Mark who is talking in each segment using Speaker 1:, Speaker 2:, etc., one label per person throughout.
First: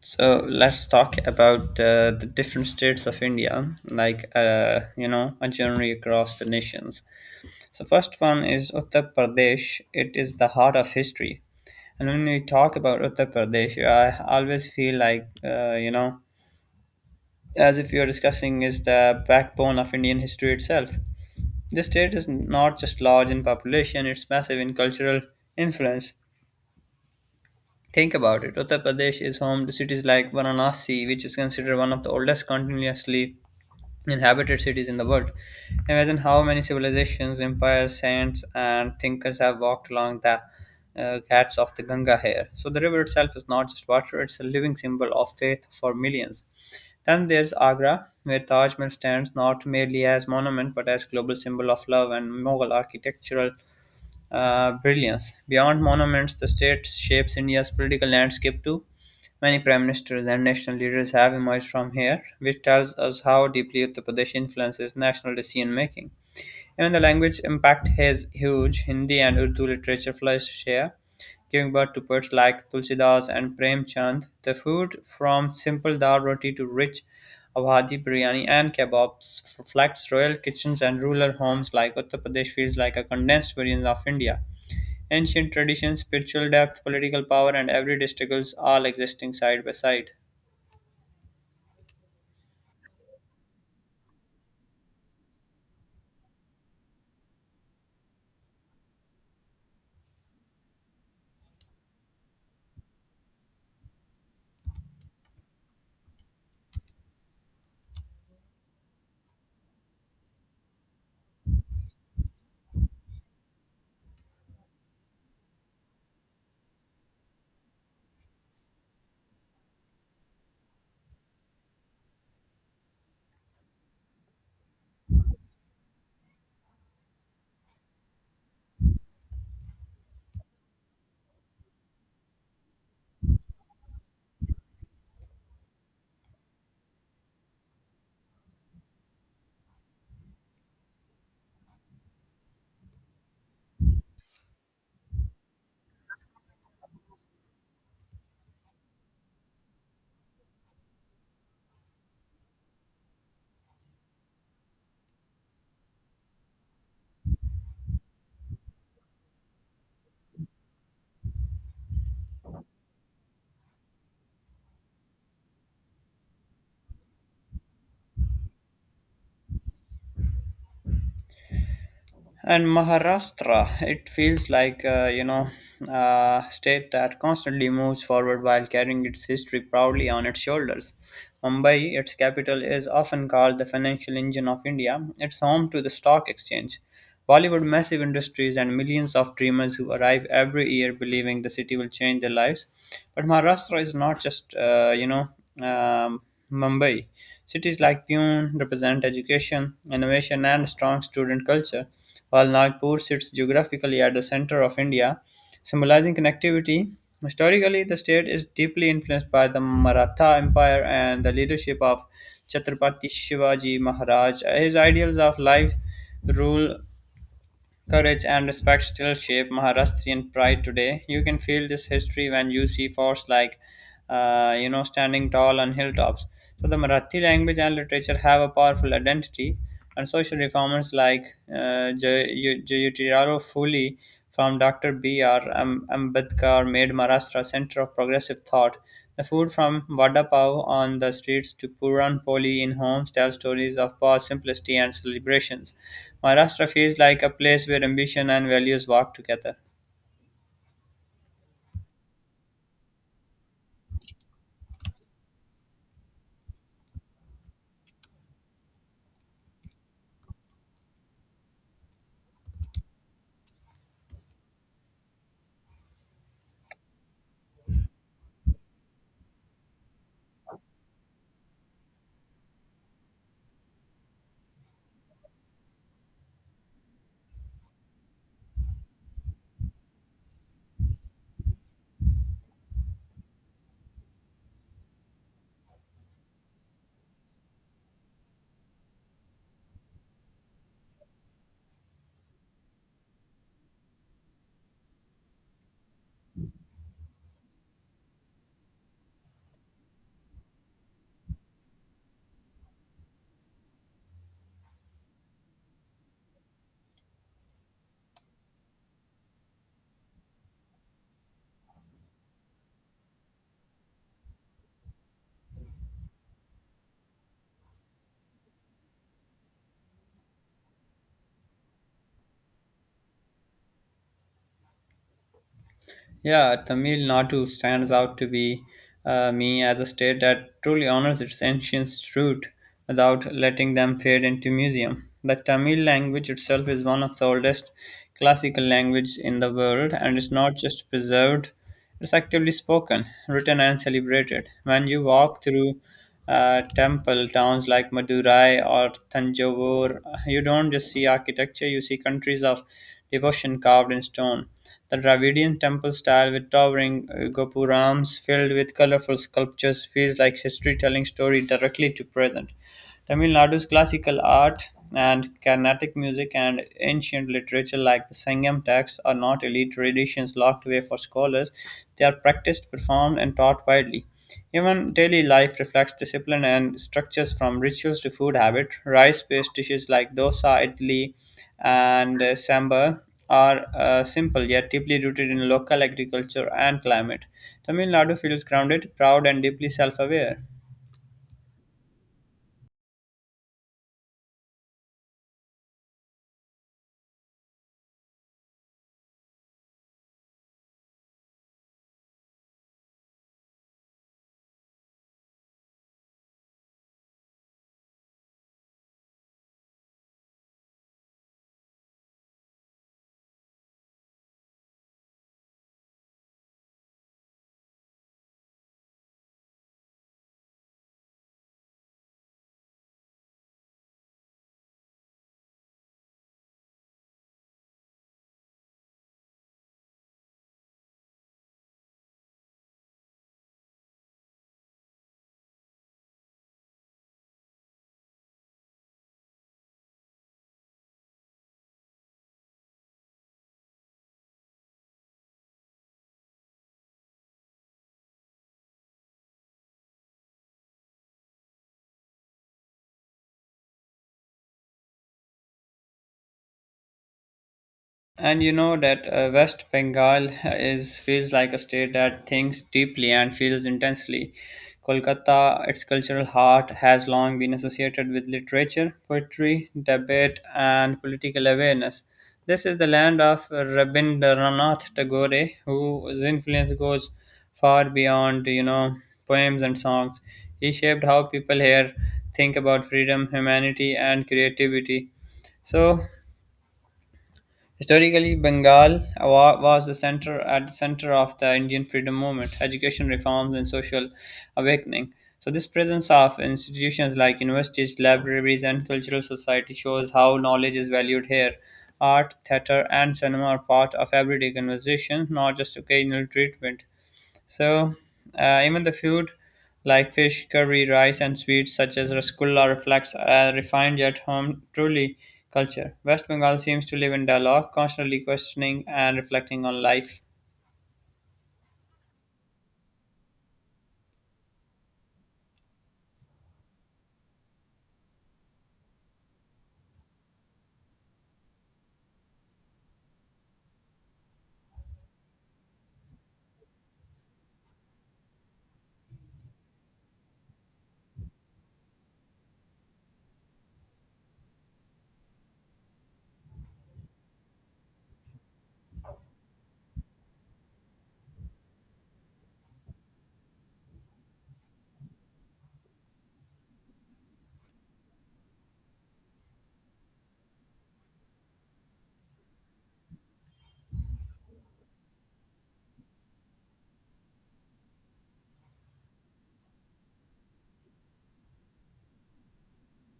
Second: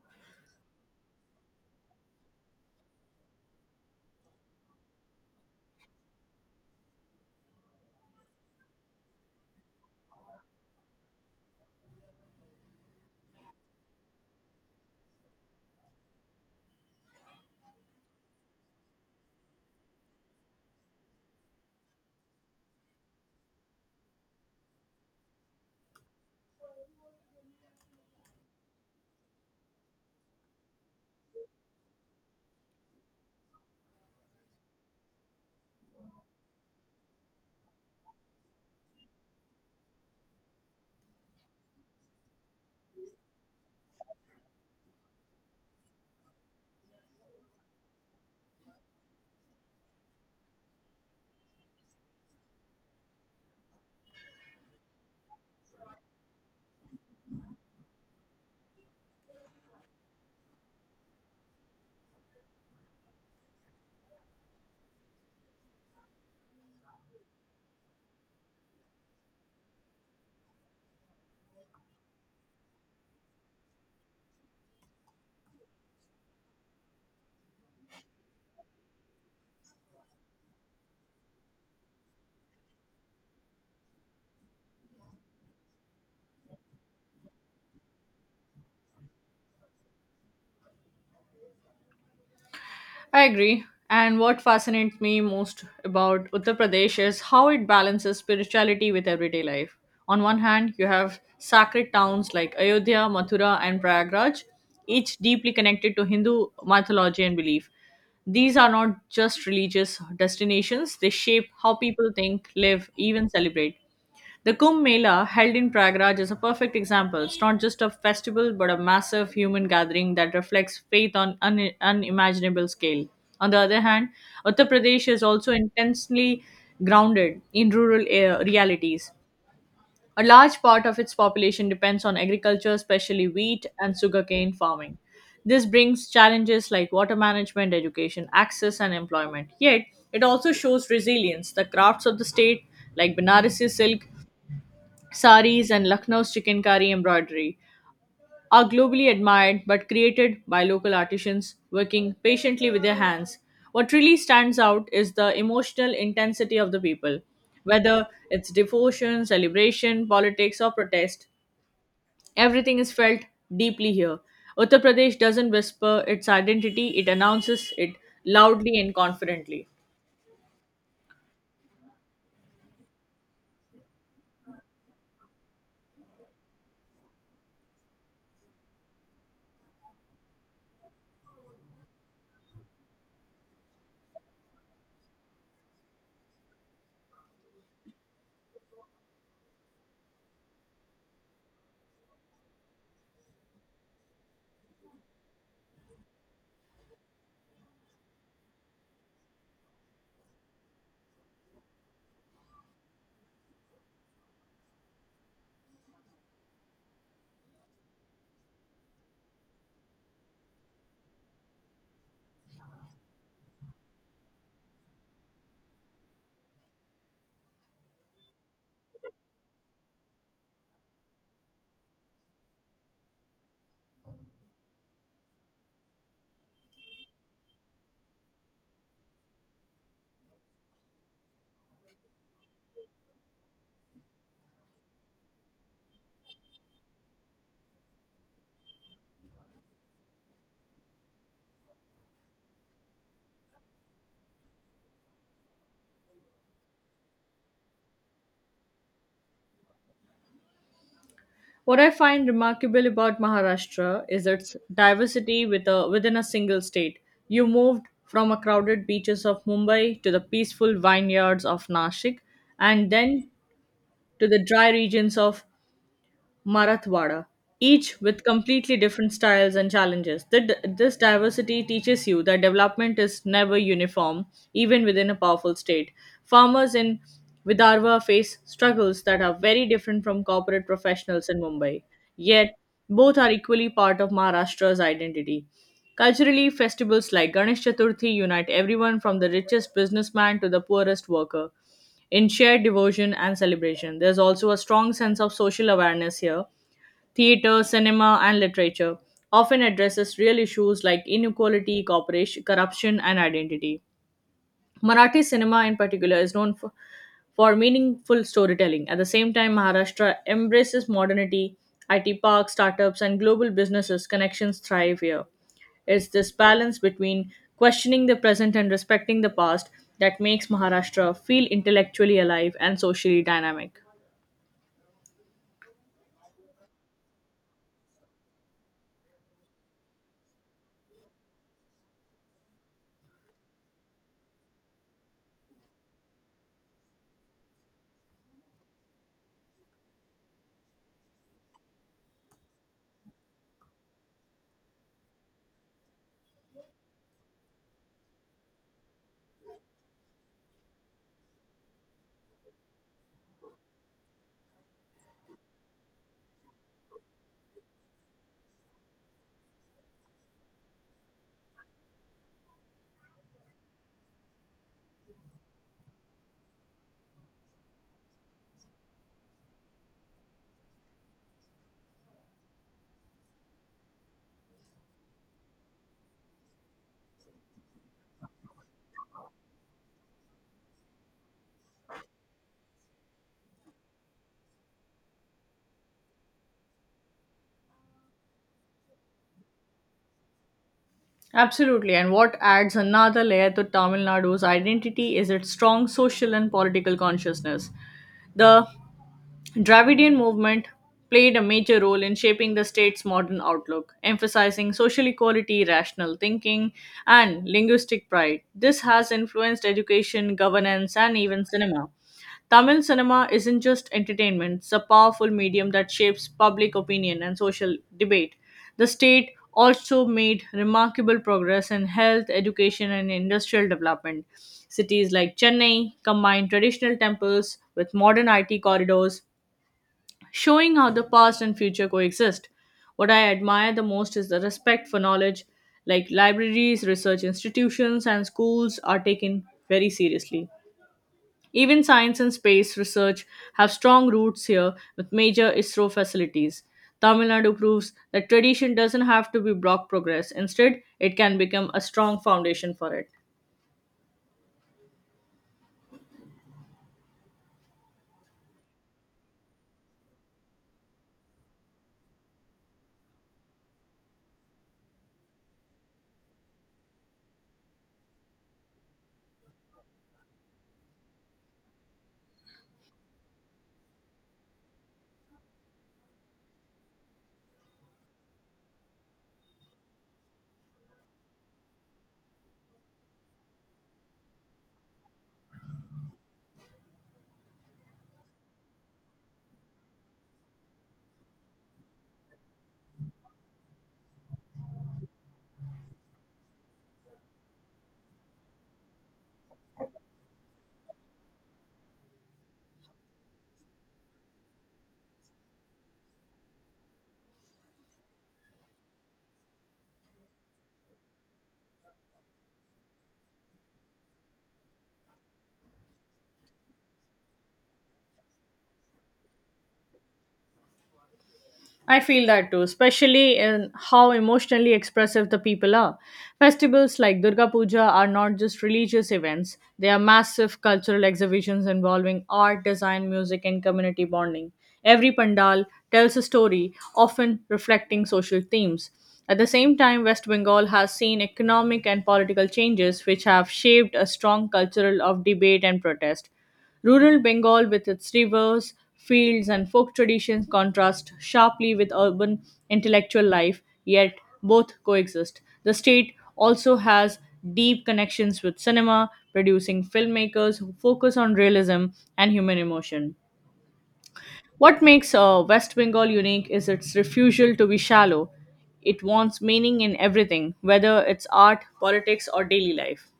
Speaker 1: So let's talk about the different states of India, like a journey across the nations. So first one is Uttar Pradesh. It is the heart of history, and when we talk about Uttar Pradesh, I always feel like as if we are discussing is the backbone of Indian history itself. This state is not just large in population; it's massive in cultural influence. Think about it. Uttar Pradesh is home to cities like Varanasi, which is considered one of the oldest continuously inhabited cities in the world. Imagine how many civilizations, empires, saints, and thinkers have walked along the ghats of the Ganga here. So the river itself is not just water, it's a living symbol of faith for millions. Then there's Agra, where Taj Mahal stands not merely as monument but as global symbol of love and Mughal architectural brilliance. Beyond monuments, the state shapes India's political landscape too. Many prime ministers and national leaders have emerged from here, which tells us how deeply Uttar Pradesh influences national decision making. Even the language impact is huge. Hindi and Urdu literature flourished here, giving birth to poets like Tulsidas and Prem Chand. The food, from simple dal roti to rich Awadhi biryani and kebabs, reflects royal kitchens and rural homes like Uttar Pradesh feels like a condensed version of India. Ancient traditions, spiritual depth, political power, and everyday struggles all existing side by side.
Speaker 2: I agree. And what fascinates me most about Uttar Pradesh is how it balances spirituality with everyday life. On one hand, you have sacred towns like Ayodhya, Mathura, and Prayagraj, each deeply connected to Hindu mythology and belief. These are not just religious destinations, they shape how people think, live, even celebrate. The Kumbh Mela, held in Prayagraj, is a perfect example. It's not just a festival, but a massive human gathering that reflects faith on an unimaginable scale. On the other hand, Uttar Pradesh is also intensely grounded in rural realities. A large part of its population depends on agriculture, especially wheat and sugarcane farming. This brings challenges like water management, education, access, and employment. Yet, it also shows resilience. The crafts of the state, like Banarasi silk, Saris and Lucknow's chicken curry embroidery are globally admired but created by local artisans working patiently with their hands. What really stands out is the emotional intensity of the people. Whether it's devotion, celebration, politics, or protest, everything is felt deeply here. Uttar Pradesh doesn't whisper its identity, it announces it loudly and confidently.
Speaker 1: And Maharashtra, it feels like, a state that constantly moves forward while carrying its history proudly on its shoulders. Mumbai, its capital, is often called the financial engine of India. It's home to the stock exchange, Bollywood massive industries, and millions of dreamers who arrive every year believing the city will change their lives. But Maharashtra is not just, um, Mumbai. Cities like Pune represent education, innovation, and strong student culture while Nagpur sits geographically at the center of India, symbolizing connectivity. Historically, the state is deeply influenced by the Maratha Empire and the leadership of Chhatrapati Shivaji Maharaj. His ideals of life, rule, courage and respect still shape Maharashtrian pride today. You can feel this history when you see forts like, standing tall on hilltops. So the Marathi language and literature have a powerful identity, and social reformers like Jyotirao Phule from Dr. B.R. Ambedkar made Maharashtra a center of progressive thought. The food from vada pav on the streets to puran poli in homes tell stories of past simplicity and celebrations. Maharashtra feels like a place where ambition and values walk together.
Speaker 2: What I find remarkable about Maharashtra is its diversity within a single state. You moved from a crowded beaches of Mumbai to the peaceful vineyards of Nashik and then to the dry regions of Marathwada, each with completely different styles and challenges. This diversity teaches you that development is never uniform, even within a powerful state. Farmers in Vidarbha face struggles that are very different from corporate professionals in Mumbai, yet, both are equally part of Maharashtra's identity. Culturally, festivals like Ganesh Chaturthi unite everyone from the richest businessman to the poorest worker in shared devotion and celebration. There's also a strong sense of social awareness here theater, cinema, and literature, often addresses real issues like inequality, cooperation, corruption, and identity. Marathi cinema, in particular, is for meaningful storytelling. At the same time, Maharashtra embraces modernity, IT parks, startups, and global businesses. Connections thrive here. It's this balance between questioning the present and respecting the past that makes Maharashtra feel intellectually alive and socially dynamic.
Speaker 1: Yeah, Tamil Nadu stands out to be me as a state that truly honors its ancient root without letting them fade into museum. The Tamil language itself is one of the oldest classical languages in the world and it's not just preserved. It is actively spoken, written, and celebrated. When you walk through temple towns like Madurai or Tanjavur, you don't just see architecture, you see countries of devotion carved in stone. The Dravidian temple style with towering gopurams filled with colorful sculptures feels like history telling story directly to present. Tamil Nadu's classical art and Carnatic music and ancient literature, like the Sangam texts, are not elite traditions locked away for scholars. They are practiced, performed, and taught widely. Even daily life reflects discipline and structures from rituals to food habit. Rice based dishes like dosa, idli, and sambar are simple yet deeply rooted in local agriculture and climate. Tamil Nadu feels grounded, proud, and deeply self aware.
Speaker 2: Absolutely, and what adds another layer to Tamil Nadu's identity is its strong social and political consciousness. The Dravidian movement played a major role in shaping the state's modern outlook, emphasizing social equality, rational thinking, and linguistic pride. This has influenced education, governance, and even cinema. Tamil cinema isn't just entertainment, it's a powerful medium that shapes public opinion and social debate. The state also made remarkable progress in health, education, and industrial development. Cities like Chennai combine traditional temples with modern IT corridors, showing how the past and future coexist. What I admire the most is the respect for knowledge, like libraries, research institutions, and schools are taken very seriously. Even science and space research have strong roots here with major ISRO facilities. Tamil Nadu proves that tradition doesn't have to be block progress. Instead, it can become a strong foundation for it.
Speaker 1: And you know that West Bengal is feels like a state that thinks deeply and feels intensely. Kolkata, its cultural heart, has long been associated with literature, poetry, debate, and political awareness. This is the land of Rabindranath Tagore, whose influence goes far beyond, poems and songs. He shaped how people here think about freedom, humanity, and creativity. So historically, Bengal was the center at the center of the Indian freedom movement, education reforms, and social awakening. So, this presence of institutions like universities, libraries, and cultural society shows how knowledge is valued here. Art, theater, and cinema are part of everyday conversation, not just occasional treatment. So, even the food like fish, curry, rice, and sweets such as rasgulla reflects a refined yet home truly culture. West Bengal seems to live in dialogue, constantly questioning and reflecting on life.
Speaker 2: I feel that too, especially in how emotionally expressive the people are. Festivals like Durga Puja are not just religious events, they are massive cultural exhibitions involving art, design, music, and community bonding. Every pandal tells a story, often reflecting social themes. At the same time, West Bengal has seen economic and political changes which have shaped a strong culture of debate and protest. Rural Bengal, with its rivers, fields, and folk traditions, contrasts sharply with urban intellectual life, yet both coexist. The state also has deep connections with cinema, producing filmmakers who focus on realism and human emotion. What makes West Bengal unique is its refusal to be shallow. It wants meaning in everything, whether it's art, politics, or daily life.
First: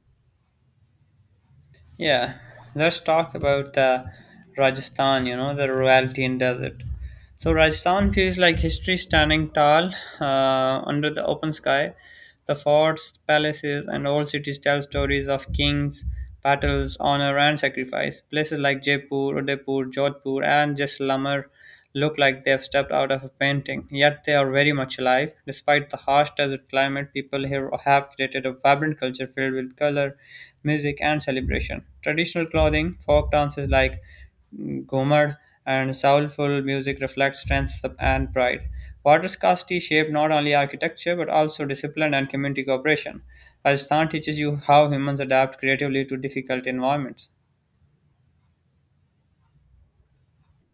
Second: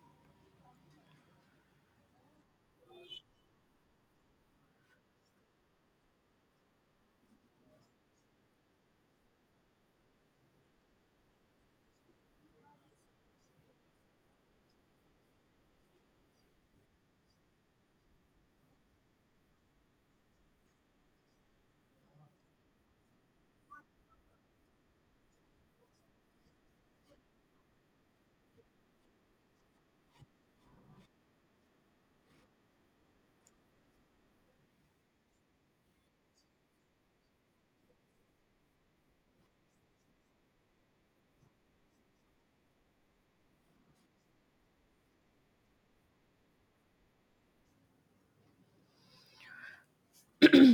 Speaker 1: Yeah, let's talk about Rajasthan, you know, the royalty and desert. So, Rajasthan feels like history standing tall under the open sky. The forts, palaces, and old cities tell stories of kings, battles, honor, and sacrifice. Places like Jaipur, Udaipur, Jodhpur, and Jaisalmer look like they've stepped out of a painting, yet they are very much alive. Despite the harsh desert climate, people here have created a vibrant culture filled with color, music, and celebration. Traditional clothing, folk dances like Gomad and soulful music reflect strength and pride. Water scarcity shaped not only architecture but also discipline and community cooperation. Rajasthan teaches you how humans adapt creatively to difficult environments.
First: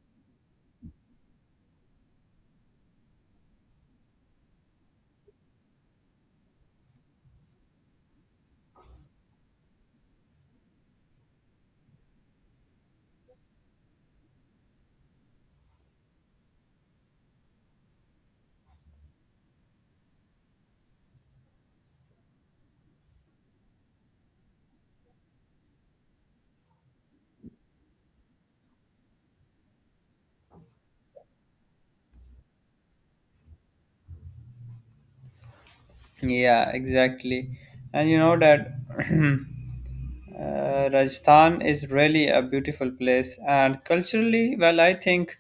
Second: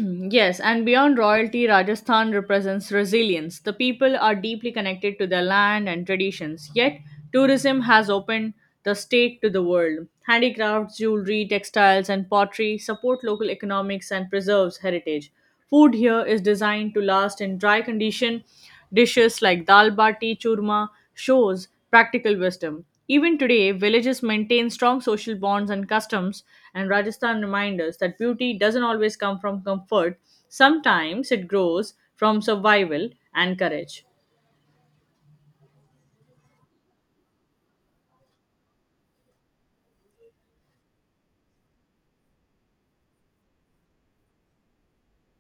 Speaker 2: Yes, and beyond royalty, Rajasthan represents resilience. The people are deeply connected to their land and traditions, yet, tourism has opened the state to the world. Handicrafts, jewelry, textiles, and pottery support local economics and preserves heritage. Food here is designed to last in dry condition. Dishes like dal bati, churma shows practical wisdom. Even today, villages maintain strong social bonds and customs, and Rajasthan reminds us that beauty doesn't always come from comfort. Sometimes it grows from survival and courage.
Speaker 1: Yeah, exactly. And you know that Rajasthan is really a beautiful place. And culturally, well, I think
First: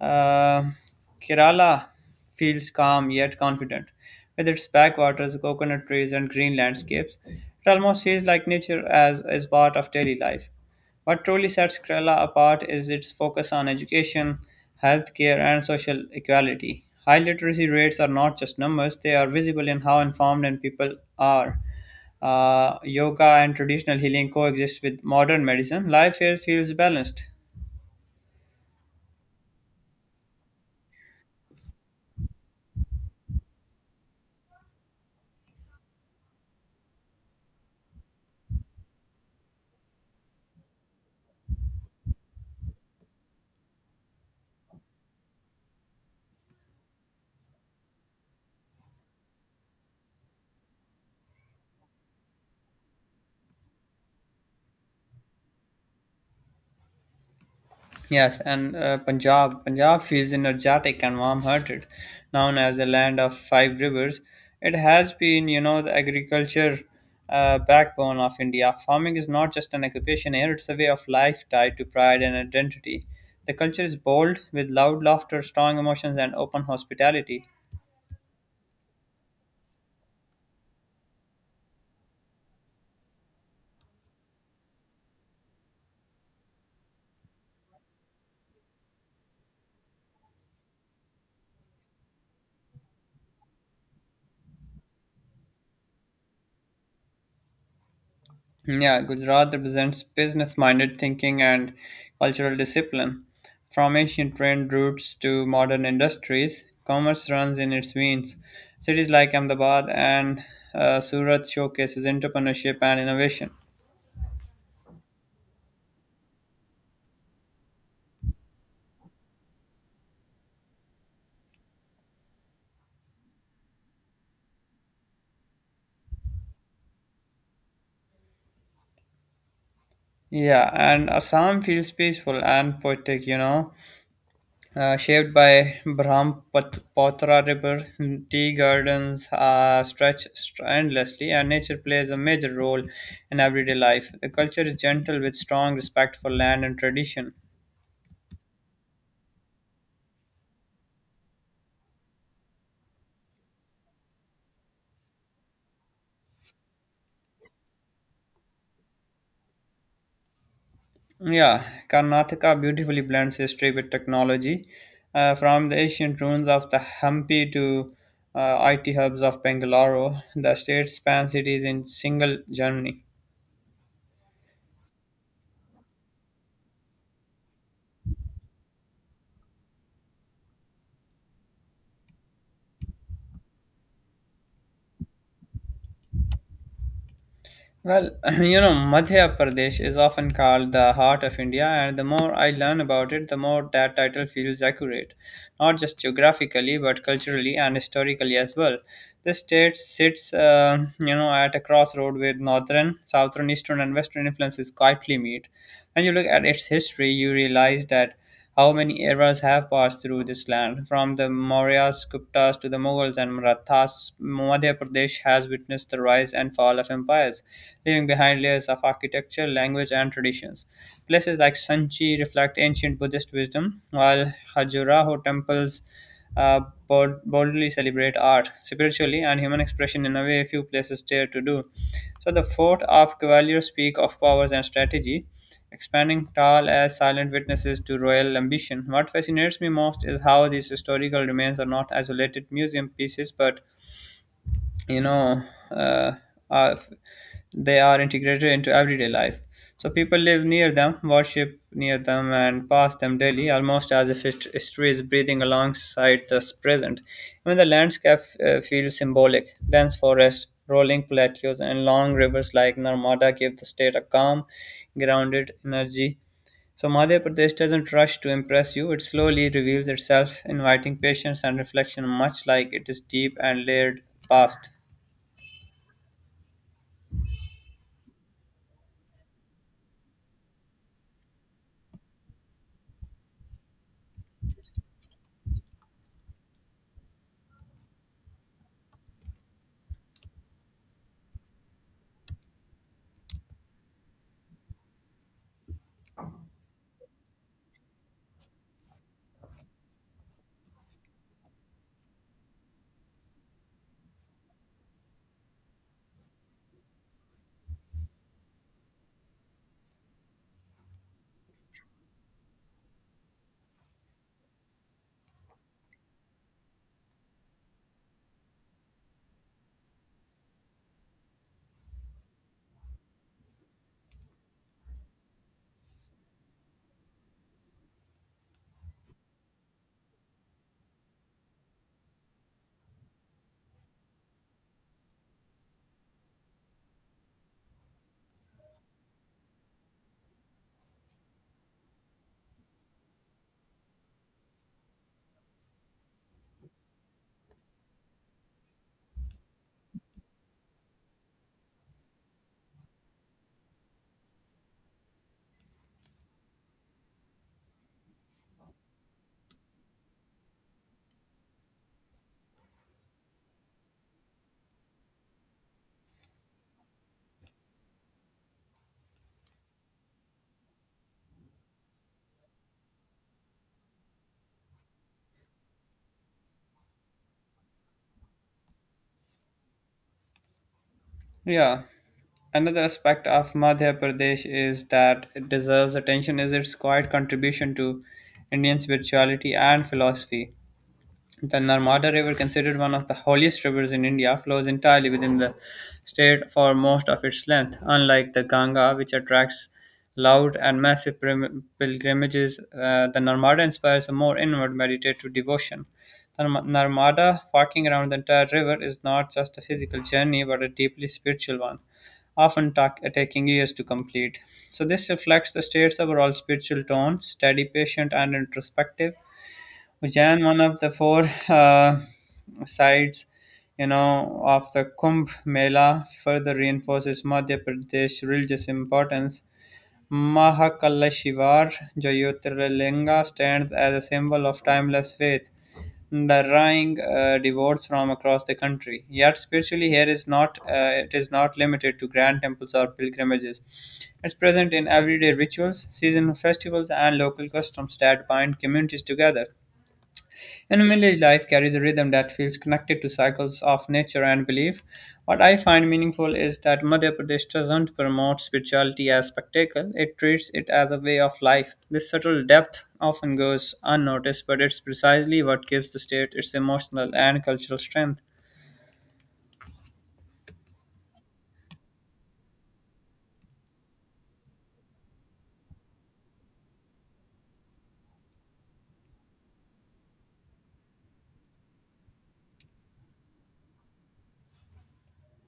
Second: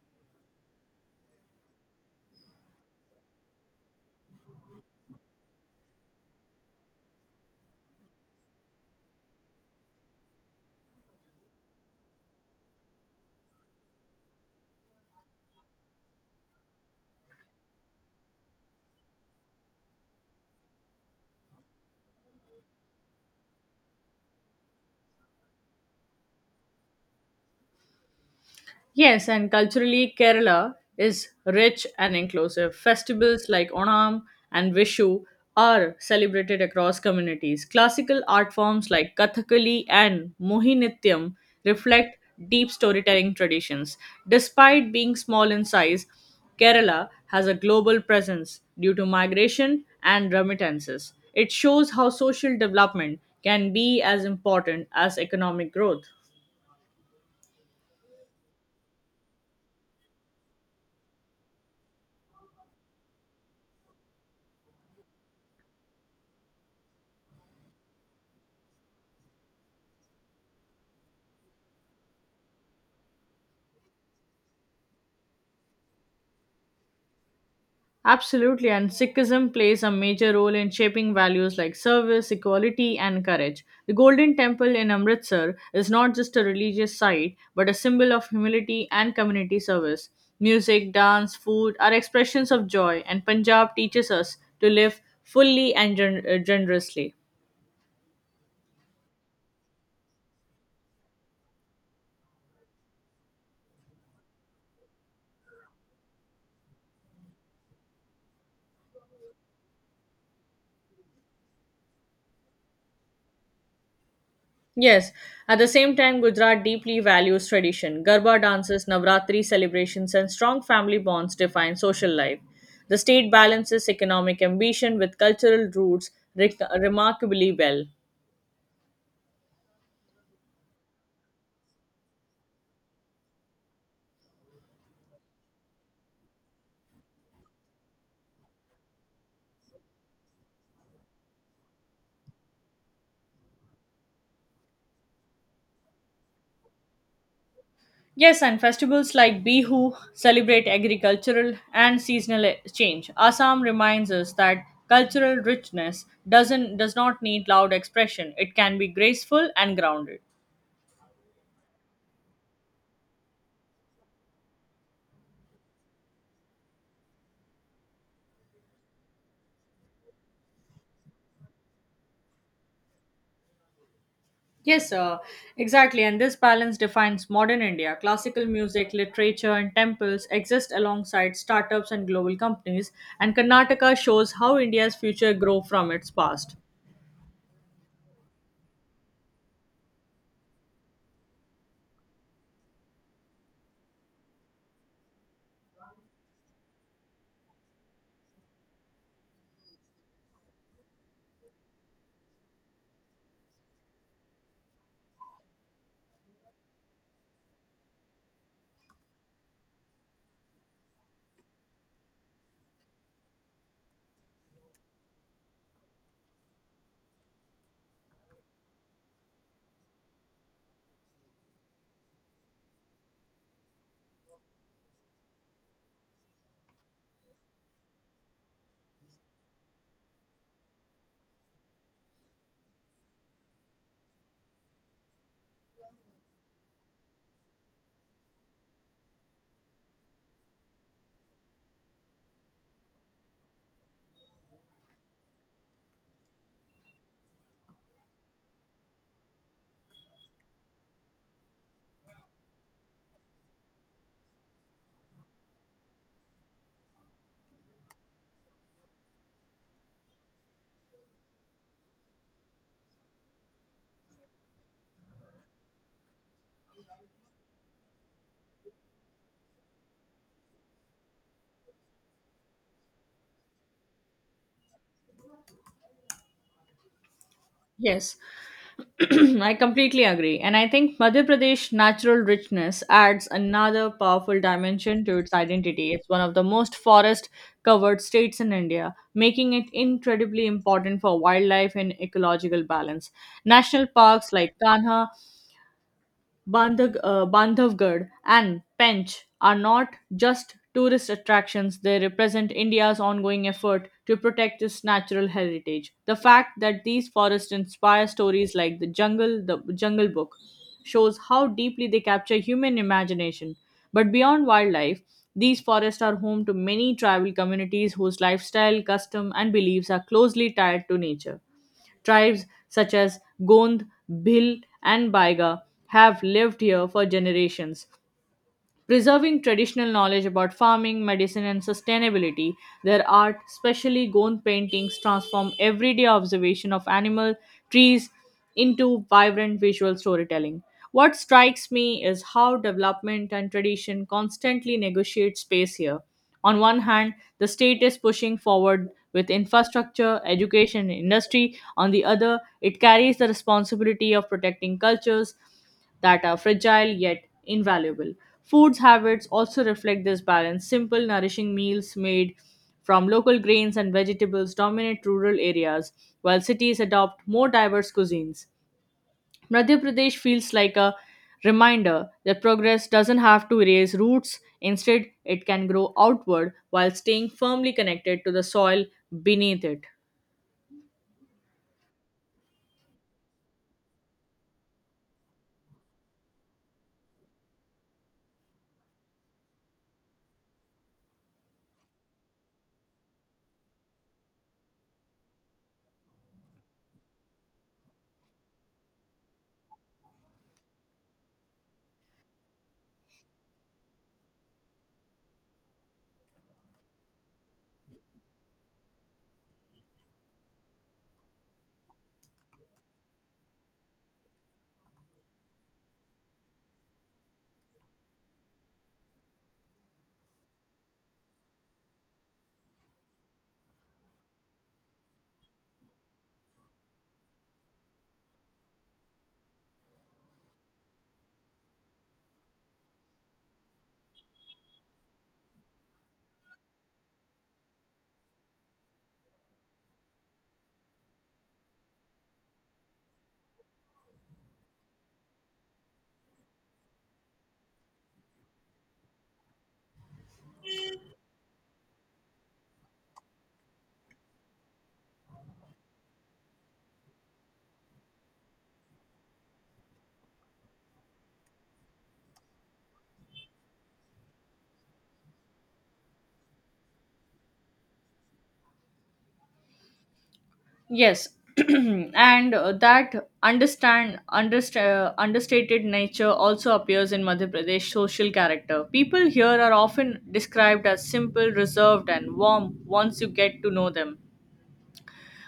Speaker 1: uh, Kerala feels calm yet confident. With its backwaters, coconut trees, and green landscapes, it almost feels like nature as is part of daily life. What truly sets Kerala apart is its focus on education, healthcare, and social equality. High literacy rates are not just numbers, they are visible in how informed and people are. Yoga and traditional healing coexist with modern medicine. Life here feels balanced.
Speaker 2: Yes, and culturally, Kerala is rich and inclusive. Festivals like Onam and Vishu are celebrated across communities. Classical art forms like Kathakali and Mohinittyam reflect deep storytelling traditions. Despite being small in size, Kerala has a global presence due to migration and remittances. It shows how social development can be as important as economic growth.
Speaker 1: Yes, and Punjab. Punjab feels energetic and warm-hearted. Known as the land of five rivers, it has been, you know, the agriculture backbone of India. Farming is not just an occupation here; it's a way of life tied to pride and identity. The culture is bold, with loud laughter, strong emotions, and open hospitality.
Speaker 2: Absolutely, and Sikhism plays a major role in shaping values like service, equality, and courage. The Golden Temple in Amritsar is not just a religious site, but a symbol of humility and community service. Music, dance, food are expressions of joy, and Punjab teaches us to live fully and generously.
Speaker 1: Yeah, Gujarat represents business minded thinking and cultural discipline. From ancient trade routes to modern industries, commerce runs in its veins. Cities like Ahmedabad and Surat showcases entrepreneurship and innovation.
Speaker 2: Yes, at the same time, Gujarat deeply values tradition. Garba dances, Navratri celebrations, and strong family bonds define social life. The state balances economic ambition with cultural roots remarkably well.
Speaker 1: Yeah, and Assam feels peaceful and poetic, you know. Shaped by Brahmaputra River, tea gardens stretch endlessly, and nature plays a major role in everyday life. The culture is gentle with strong respect for land and tradition.
Speaker 2: Yes, and festivals like Bihu celebrate agricultural and seasonal change. Assam reminds us that cultural richness does not need loud expression. It can be graceful and grounded.
Speaker 1: Yeah, Karnataka beautifully blends history with technology, from the ancient ruins of the Hampi to IT hubs of Bangalore. The state spans cities in single journey.
Speaker 2: Yes, exactly. And this balance defines modern India. Classical music, literature, and temples exist alongside startups and global companies, and Karnataka shows how India's future grow from its past.
Speaker 1: Well, you know, Madhya Pradesh is often called the heart of India, and the more I learn about it, the more that title feels accurate, not just geographically, but culturally and historically as well. The state sits, at a crossroad with northern, southern, eastern, and western influences quietly meet. When you look at its history, you realize that how many eras have passed through this land? From the Mauryas, Guptas to the Mughals and Marathas, Madhya Pradesh has witnessed the rise and fall of empires, leaving behind layers of architecture, language, and traditions. Places like Sanchi reflect ancient Buddhist wisdom, while Khajuraho temples uh, boldly celebrate art, spiritually and human expression in a way few places dare to do. So the fort of Gwalior speak of powers and strategy, expanding tall as silent witnesses to royal ambition. What fascinates me most is how these historical remains are not isolated museum pieces, but you know uh, are they are integrated into everyday life. So people live near them, worship near them, and pass them daily, almost as if history is breathing alongside the present. Even the landscape feels symbolic. Dense forests, rolling plateaus and long rivers like Narmada give the state a calm grounded energy. So Madhya Pradesh doesn't rush to impress you. It slowly reveals itself, inviting patience and reflection, much like it is deep and layered past.
Speaker 2: Yes, I completely agree. And I think Madhya Pradesh' natural richness adds another powerful dimension to its identity. It's one of the most forest covered states in India, making it incredibly important for wildlife and ecological balance. National parks like Bandhavgarh and Pench are not just tourist attractions, they represent India's ongoing effort to protect its natural heritage. The fact that these forests inspire stories like The Jungle Book, shows how deeply they capture human imagination. But beyond wildlife, these forests are home to many tribal communities whose lifestyle, custom, and beliefs are closely tied to nature. Tribes such as Gond, Bhil, and Baiga have lived here for generations, preserving traditional knowledge about farming, medicine, and sustainability, their art, especially Gond paintings, transform everyday observation of animal, trees into vibrant visual storytelling. What strikes me is how development and tradition constantly negotiate space here. On one hand, the state is pushing forward with infrastructure, education, and industry. On the other, it carries the responsibility of protecting cultures that are fragile yet invaluable. Foods habits also reflect this balance. Simple, nourishing meals made from local grains and vegetables dominate rural areas, while cities adopt more diverse cuisines. Madhya Pradesh feels like a reminder that progress doesn't have to erase roots, instead, it can grow outward while staying firmly connected to the soil beneath it.
Speaker 1: Yeah. Another aspect of Madhya Pradesh is that it deserves attention is its quiet contribution to Indian spirituality and philosophy. The Narmada River, considered one of the holiest rivers in India, flows entirely within the state for most of its length, unlike the Ganga, which attracts loud and massive pilgrimages. The Narmada inspires a more inward meditative devotion. The Narmada, walking around the entire river, is not just a physical journey but a deeply spiritual one, often taking years to complete. So, this reflects the state's overall spiritual tone, steady, patient, and introspective. Ujjain, one of the four uh, sites, you know, of the Kumbh Mela, further reinforces Madhya Pradesh religious importance. Mahakaleshivar Jyotirlinga stands as a symbol of timeless faith, drawing devotees from across the country. Yet spiritually, here is not it is not limited to grand temples or pilgrimages. It's present in everyday rituals, seasonal festivals, and local customs that bind communities together. And village life carries a rhythm that feels connected to cycles of nature and belief. What I find meaningful is that Madhya Pradesh doesn't promote spirituality as spectacle, it treats it as a way of life. This subtle depth often goes unnoticed, but it's precisely what gives the state its emotional and cultural strength.
Speaker 2: Yes, and that understated nature also appears in Madhya Pradesh social character. People here are often described as simple, reserved, and warm once you get to know them.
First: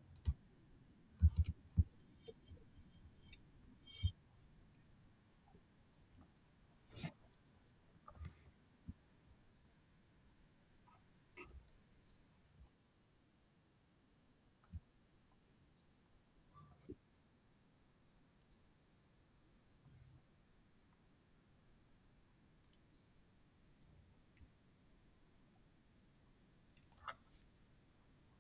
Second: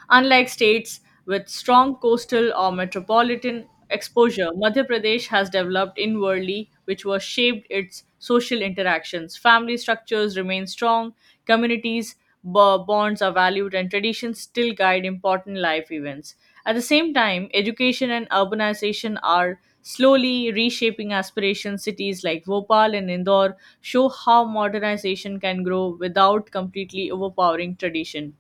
Speaker 2: Unlike states with strong coastal or metropolitan exposure, Madhya Pradesh has developed inwardly, which was shaped its social interactions. Family structures remain strong, communities bonds are valued, and traditions still guide important life events. At the same time, education and urbanization are slowly reshaping aspirations. Cities like Bhopal and Indore show how modernization can grow without completely overpowering tradition.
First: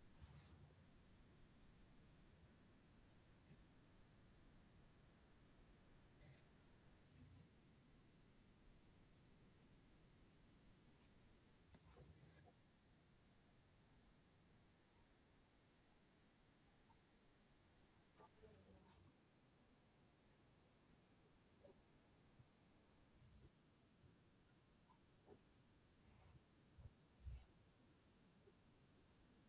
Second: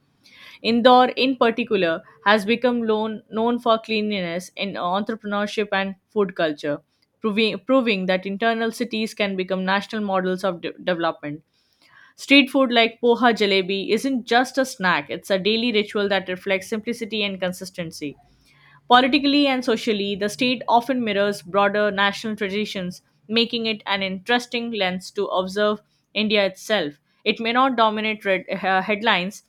Speaker 2: Indore, in particular, has become known for cleanliness in entrepreneurship and food culture, proving that internal cities can become national models of development. Street food like poha jalebi isn't just a snack, it's a daily ritual that reflects simplicity and consistency. Politically and socially, the state often mirrors broader national traditions, making it an interesting lens to observe India itself. It may not dominate headlines,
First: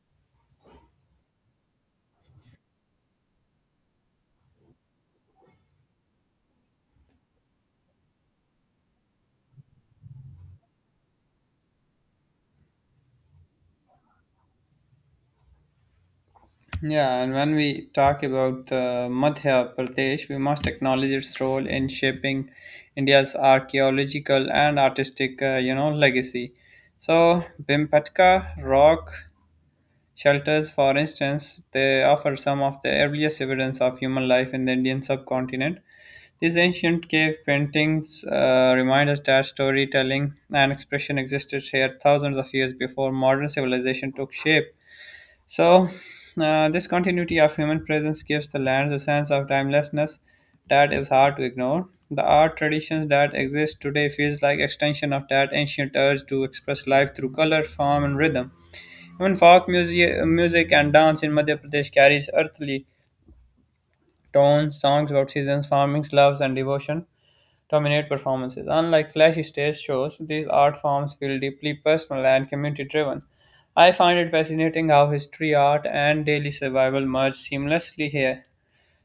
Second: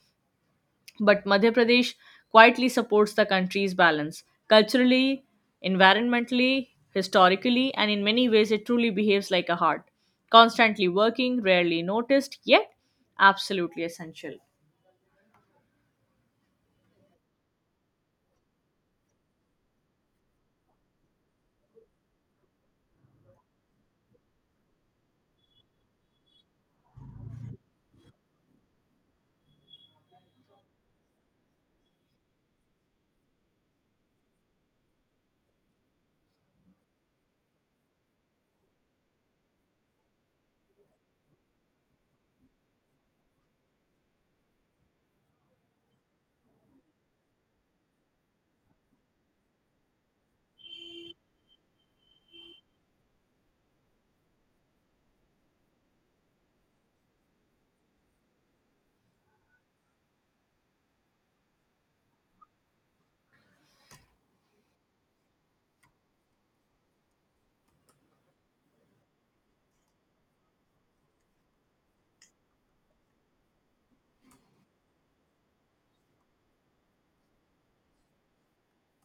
Speaker 2: but Madhya Pradesh quietly supports the country's balance culturally, environmentally, historically, and in many ways it truly behaves like a heart, constantly working, rarely noticed, yet absolutely essential.
Speaker 1: Yeah, and when we talk about Madhya Pradesh, we must acknowledge its role in shaping India's archaeological and artistic, legacy. So, Bimpetka rock shelters, for instance, they offer some of the earliest evidence of human life in the Indian subcontinent. These ancient cave paintings remind us that storytelling and expression existed here thousands of years before modern civilization took shape. So, this continuity of human presence gives the lands a sense of timelessness that is hard to ignore. The art traditions that exist today feels like extension of that ancient urge to express life through color, form, and rhythm. Even folk music, and dance in Madhya Pradesh carries earthly tones, songs about seasons, farming, loves, and devotion dominate performances. Unlike flashy stage shows, these art forms feel deeply personal and community driven. I find it fascinating how history, art, and daily survival merge seamlessly here,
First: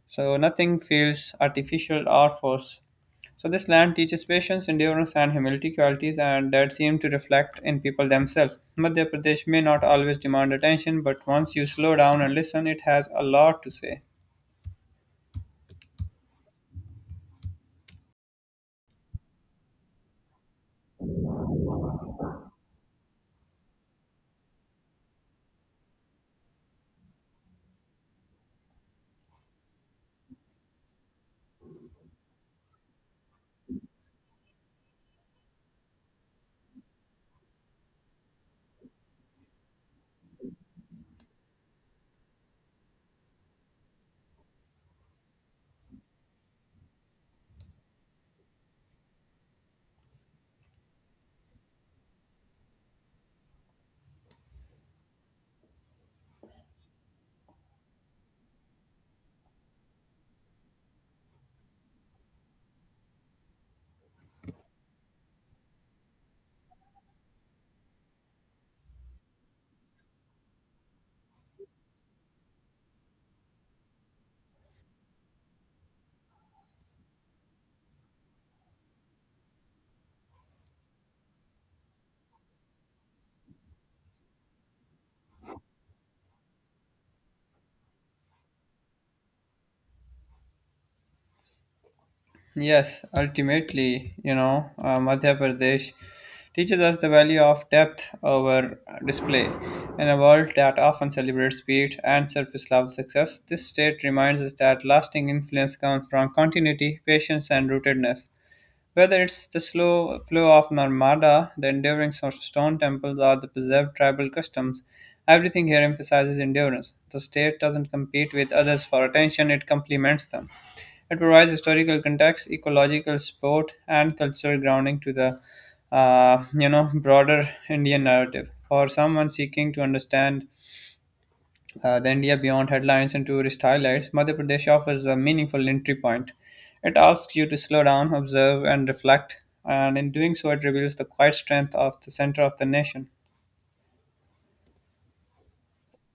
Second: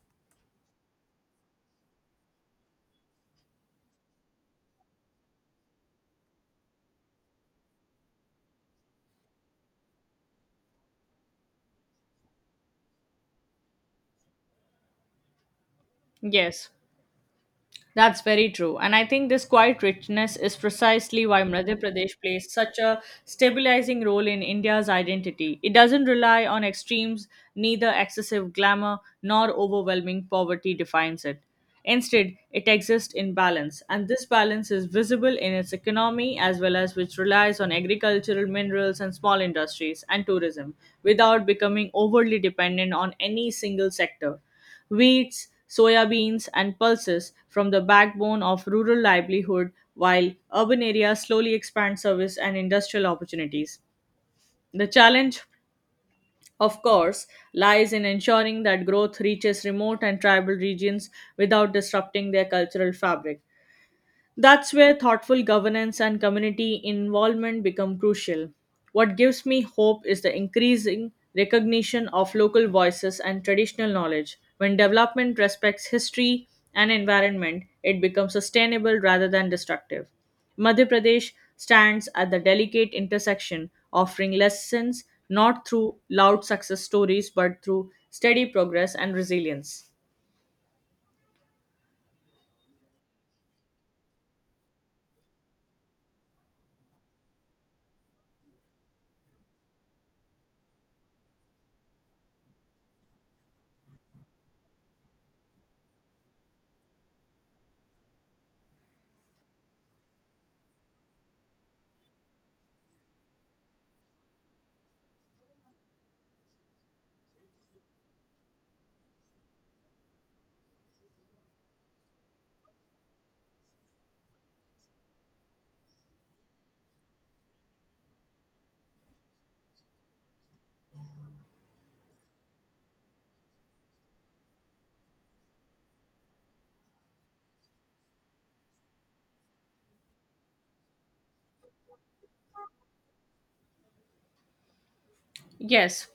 Speaker 1: so nothing feels artificial or forced. So, this land teaches patience, endurance, and humility qualities and that seem to reflect in people themselves. Madhya Pradesh may not always demand attention, but once you slow down and listen, it has a lot to say.
Speaker 2: Yes. That's very true. And I think this quiet richness is precisely why Madhya Pradesh plays such a stabilizing role in India's identity. It doesn't rely on extremes, neither excessive glamour nor overwhelming poverty defines it. Instead, it exists in balance, and this balance is visible in its economy as well as which relies on agricultural minerals and small industries and tourism without becoming overly dependent on any single sector wheats, soya beans, and pulses from the backbone of rural livelihood, while urban areas slowly expand service and industrial opportunities. The challenge, of course, lies in ensuring that growth reaches remote and tribal regions without disrupting their cultural fabric. That's where thoughtful governance and community involvement become crucial. What gives me hope is the increasing recognition of local voices and traditional knowledge. When development respects history and environment, it becomes sustainable rather than destructive. Madhya Pradesh stands at the delicate intersection, offering lessons not through loud success stories but through steady progress and resilience.
Speaker 1: Yes, ultimately, Madhya Pradesh teaches us the value of depth over display. In a world that often celebrates speed and surface level success, this state reminds us that lasting influence comes from continuity, patience, and rootedness. Whether it's the slow flow of Narmada, the enduring stone temples, or the preserved tribal customs, everything here emphasizes endurance. The state doesn't compete with others for attention, it complements them. It provides historical context, ecological support, and cultural grounding to the broader Indian narrative. For someone seeking to understand the India Beyond headlines and tourist highlights, Madhya Pradesh offers a meaningful entry point. It asks you to slow down, observe, and reflect, and in doing so, it reveals the quiet strength of the center of the nation.
Speaker 2: Yes,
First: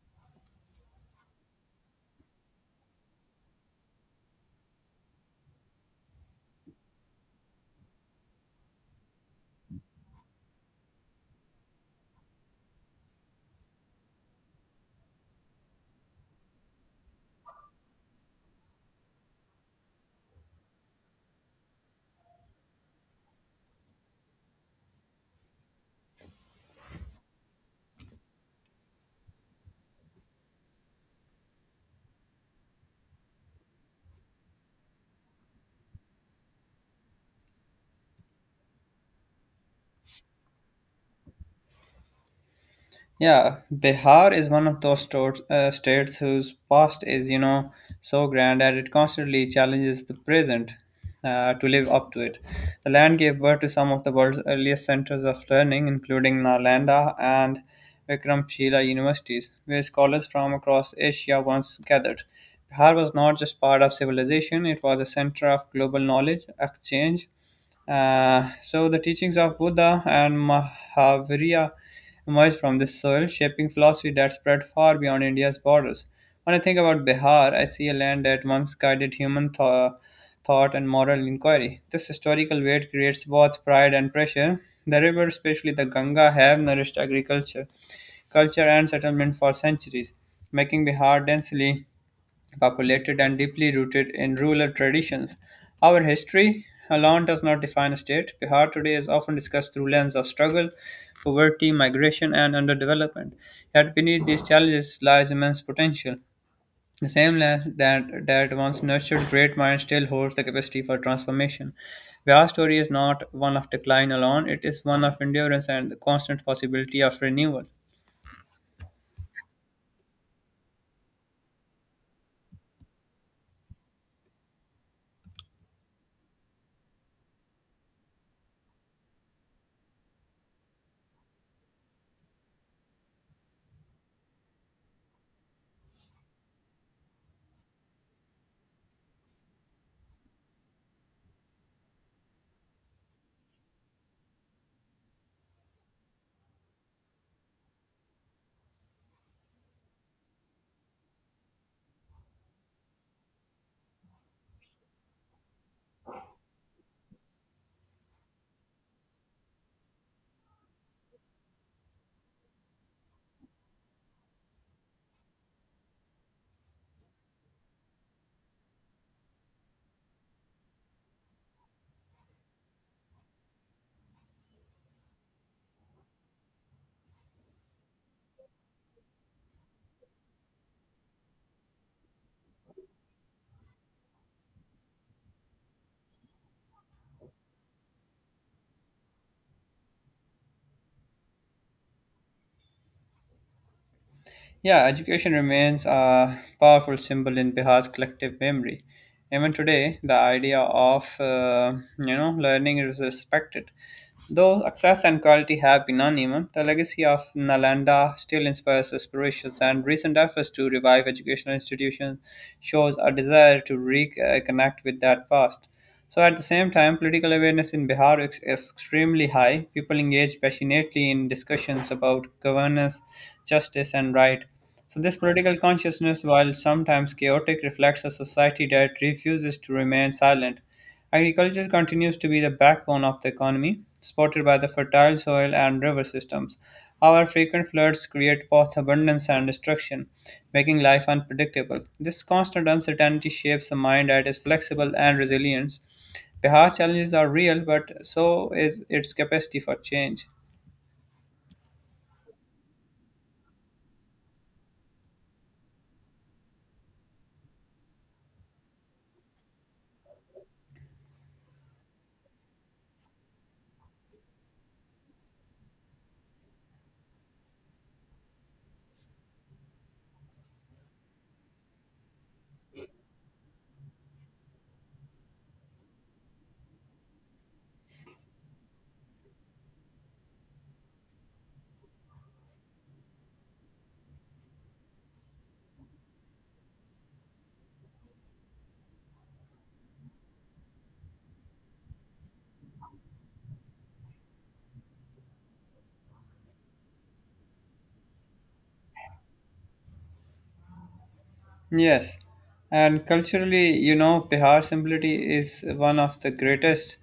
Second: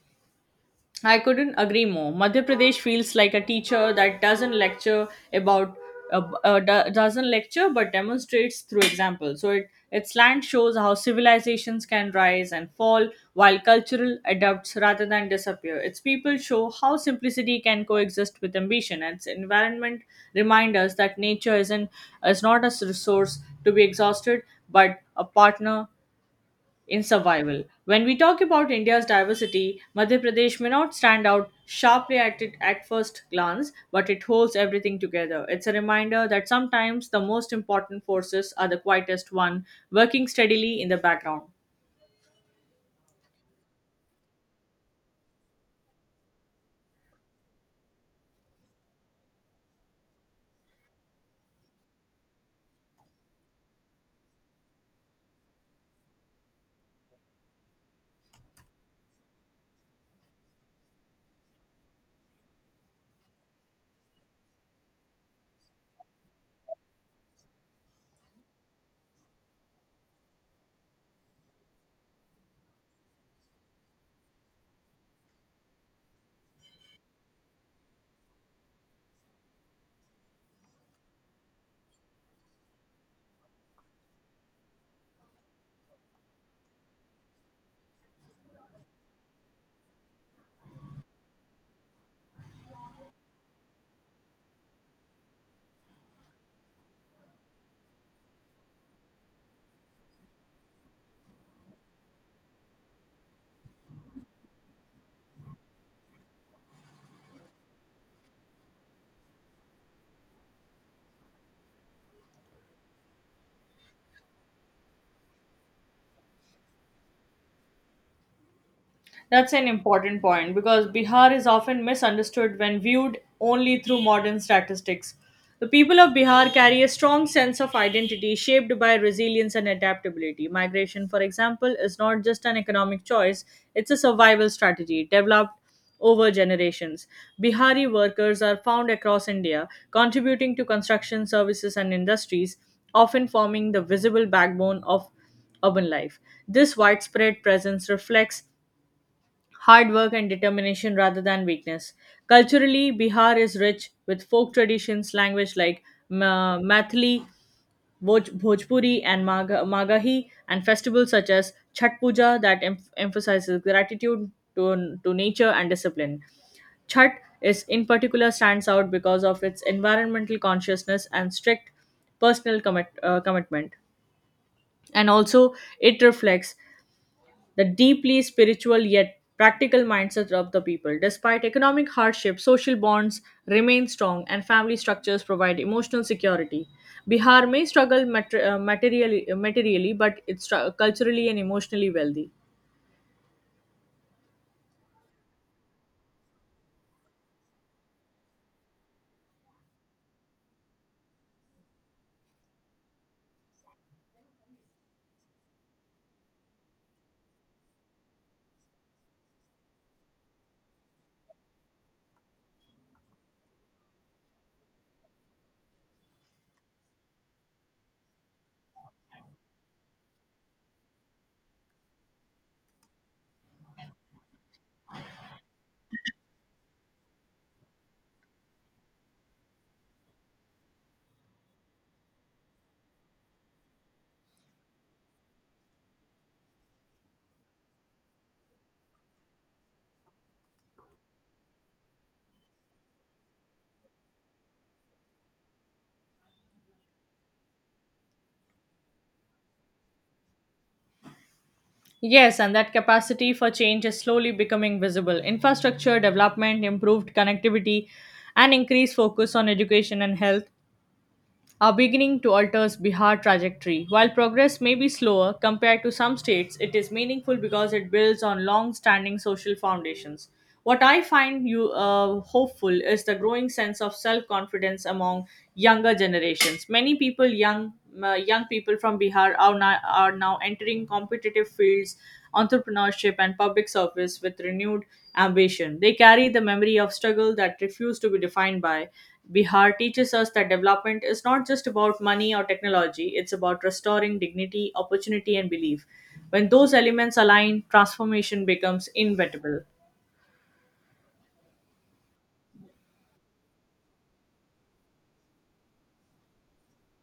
Speaker 2: I couldn't agree more. Madhya Pradesh feels like a teacher that doesn't lecture about doesn't lecture but demonstrates through example. So it its land shows how civilizations can rise and fall while cultural adapts rather than disappear. Its people show how simplicity can coexist with ambition. And its environment remind us that nature isn't is not a resource to be exhausted but a partner in survival. When we talk about India's diversity, Madhya Pradesh may not stand out sharply at first glance, but it holds everything together. It's a reminder that sometimes the most important forces are the quietest one, working steadily in the background.
Speaker 1: Yeah, Bihar is one of those states whose past is, so grand that it constantly challenges the present to live up to it. The land gave birth to some of the world's earliest centers of learning, including Nalanda and Vikramshila universities, where scholars from across Asia once gathered. Bihar was not just part of civilization, it was a center of global knowledge exchange. So the teachings of Buddha and Mahavira emerged from this soil, shaping philosophy that spread far beyond India's borders. When I think about Bihar, I see a land that once guided human thought and moral inquiry. This historical weight creates both pride and pressure. The river, especially the Ganga, have nourished agriculture, culture, and settlement for centuries, making Bihar densely populated and deeply rooted in rural traditions. Our history alone does not define a state. Bihar today is often discussed through lens of struggle, poverty, migration, and underdevelopment. Yet beneath these challenges lies immense potential. The same land that once nurtured great minds still holds the capacity for transformation. Bihar's story is not one of decline alone, it is one of endurance and the constant possibility of renewal.
Speaker 2: That's an important point because Bihar is often misunderstood when viewed only through modern statistics. The people of Bihar carry a strong sense of identity shaped by resilience and adaptability. Migration, for example, is not just an economic choice, it's a survival strategy developed over generations. Bihari workers are found across India, contributing to construction services and industries, often forming the visible backbone of urban life. This widespread presence reflects hard work and determination rather than weakness. Culturally, Bihar is rich with folk traditions, language like Mathili, Bhojpuri, and Magahi, and festivals such as Chhat Puja that emphasizes gratitude to nature and discipline. Chhat is in particular stands out because of its environmental consciousness and strict personal commitment and also it reflects the deeply spiritual yet practical mindset of the people. Despite economic hardship, social bonds remain strong and family structures provide emotional security. Bihar may struggle materially, but it's culturally and emotionally wealthy.
Speaker 1: Yeah, education remains a powerful symbol in Bihar's collective memory. Even today, the idea of learning is respected. Though access and quality have been uneven, the legacy of Nalanda still inspires aspirations, and recent efforts to revive educational institutions shows a desire to reconnect with that past. So, at the same time, political awareness in Bihar is extremely high. People engage passionately in discussions about governance, justice, and right. So, this political consciousness, while sometimes chaotic, reflects a society that refuses to remain silent. Agriculture continues to be the backbone of the economy, supported by the fertile soil and river systems. However, frequent floods create both abundance and destruction, making life unpredictable. This constant uncertainty shapes a mind that is flexible and resilient. Bihar's challenges are real, but so is its capacity for change.
Speaker 2: Yes, and that capacity for change is slowly becoming visible. Infrastructure development, improved connectivity, and increased focus on education and health are beginning to alter Bihar's trajectory. While progress may be slower compared to some states, it is meaningful because it builds on long standing social foundations. What I find you hopeful is the growing sense of self confidence among younger generations. Many people, young people from Bihar, are now entering competitive fields, entrepreneurship, and public service with renewed ambition. They carry the memory of struggle that refused to be defined by Bihar teaches us that development is not just about money or technology, it's about restoring dignity, opportunity, and belief. When those elements align, transformation becomes inevitable.
Speaker 1: Yes, and culturally, Bihar's simplicity is one of the greatest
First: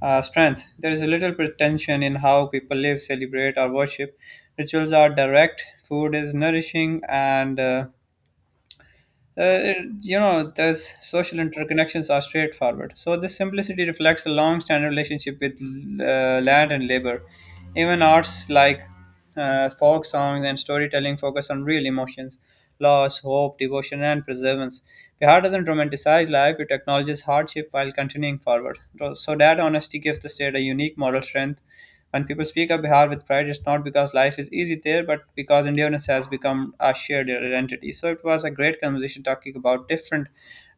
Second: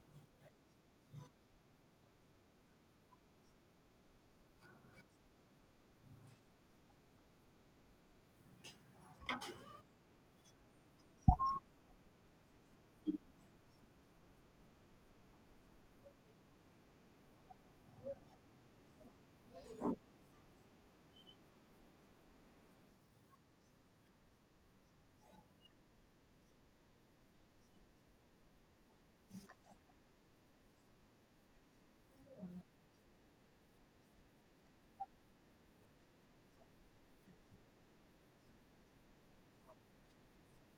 Speaker 1: strength. There is a little pretension in how people live, celebrate, or worship. Rituals are direct, food is nourishing, and those social interconnections are straightforward. So this simplicity reflects a long-standing relationship with land and labor. Even arts like folk songs and storytelling focus on real emotions, loss, hope, devotion, and perseverance. Bihar doesn't romanticize life; it acknowledges hardship while continuing forward. So that honesty gives the state a unique moral strength when people speak of Bihar with pride, it's not because life is easy there, but because Indianness has become a shared identity. So it was a great conversation talking about different,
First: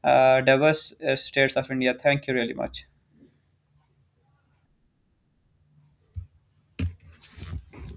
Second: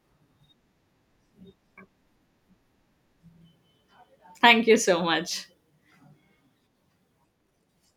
Speaker 1: diverse states of India. Thank you really much.
Speaker 2: Thank you so much.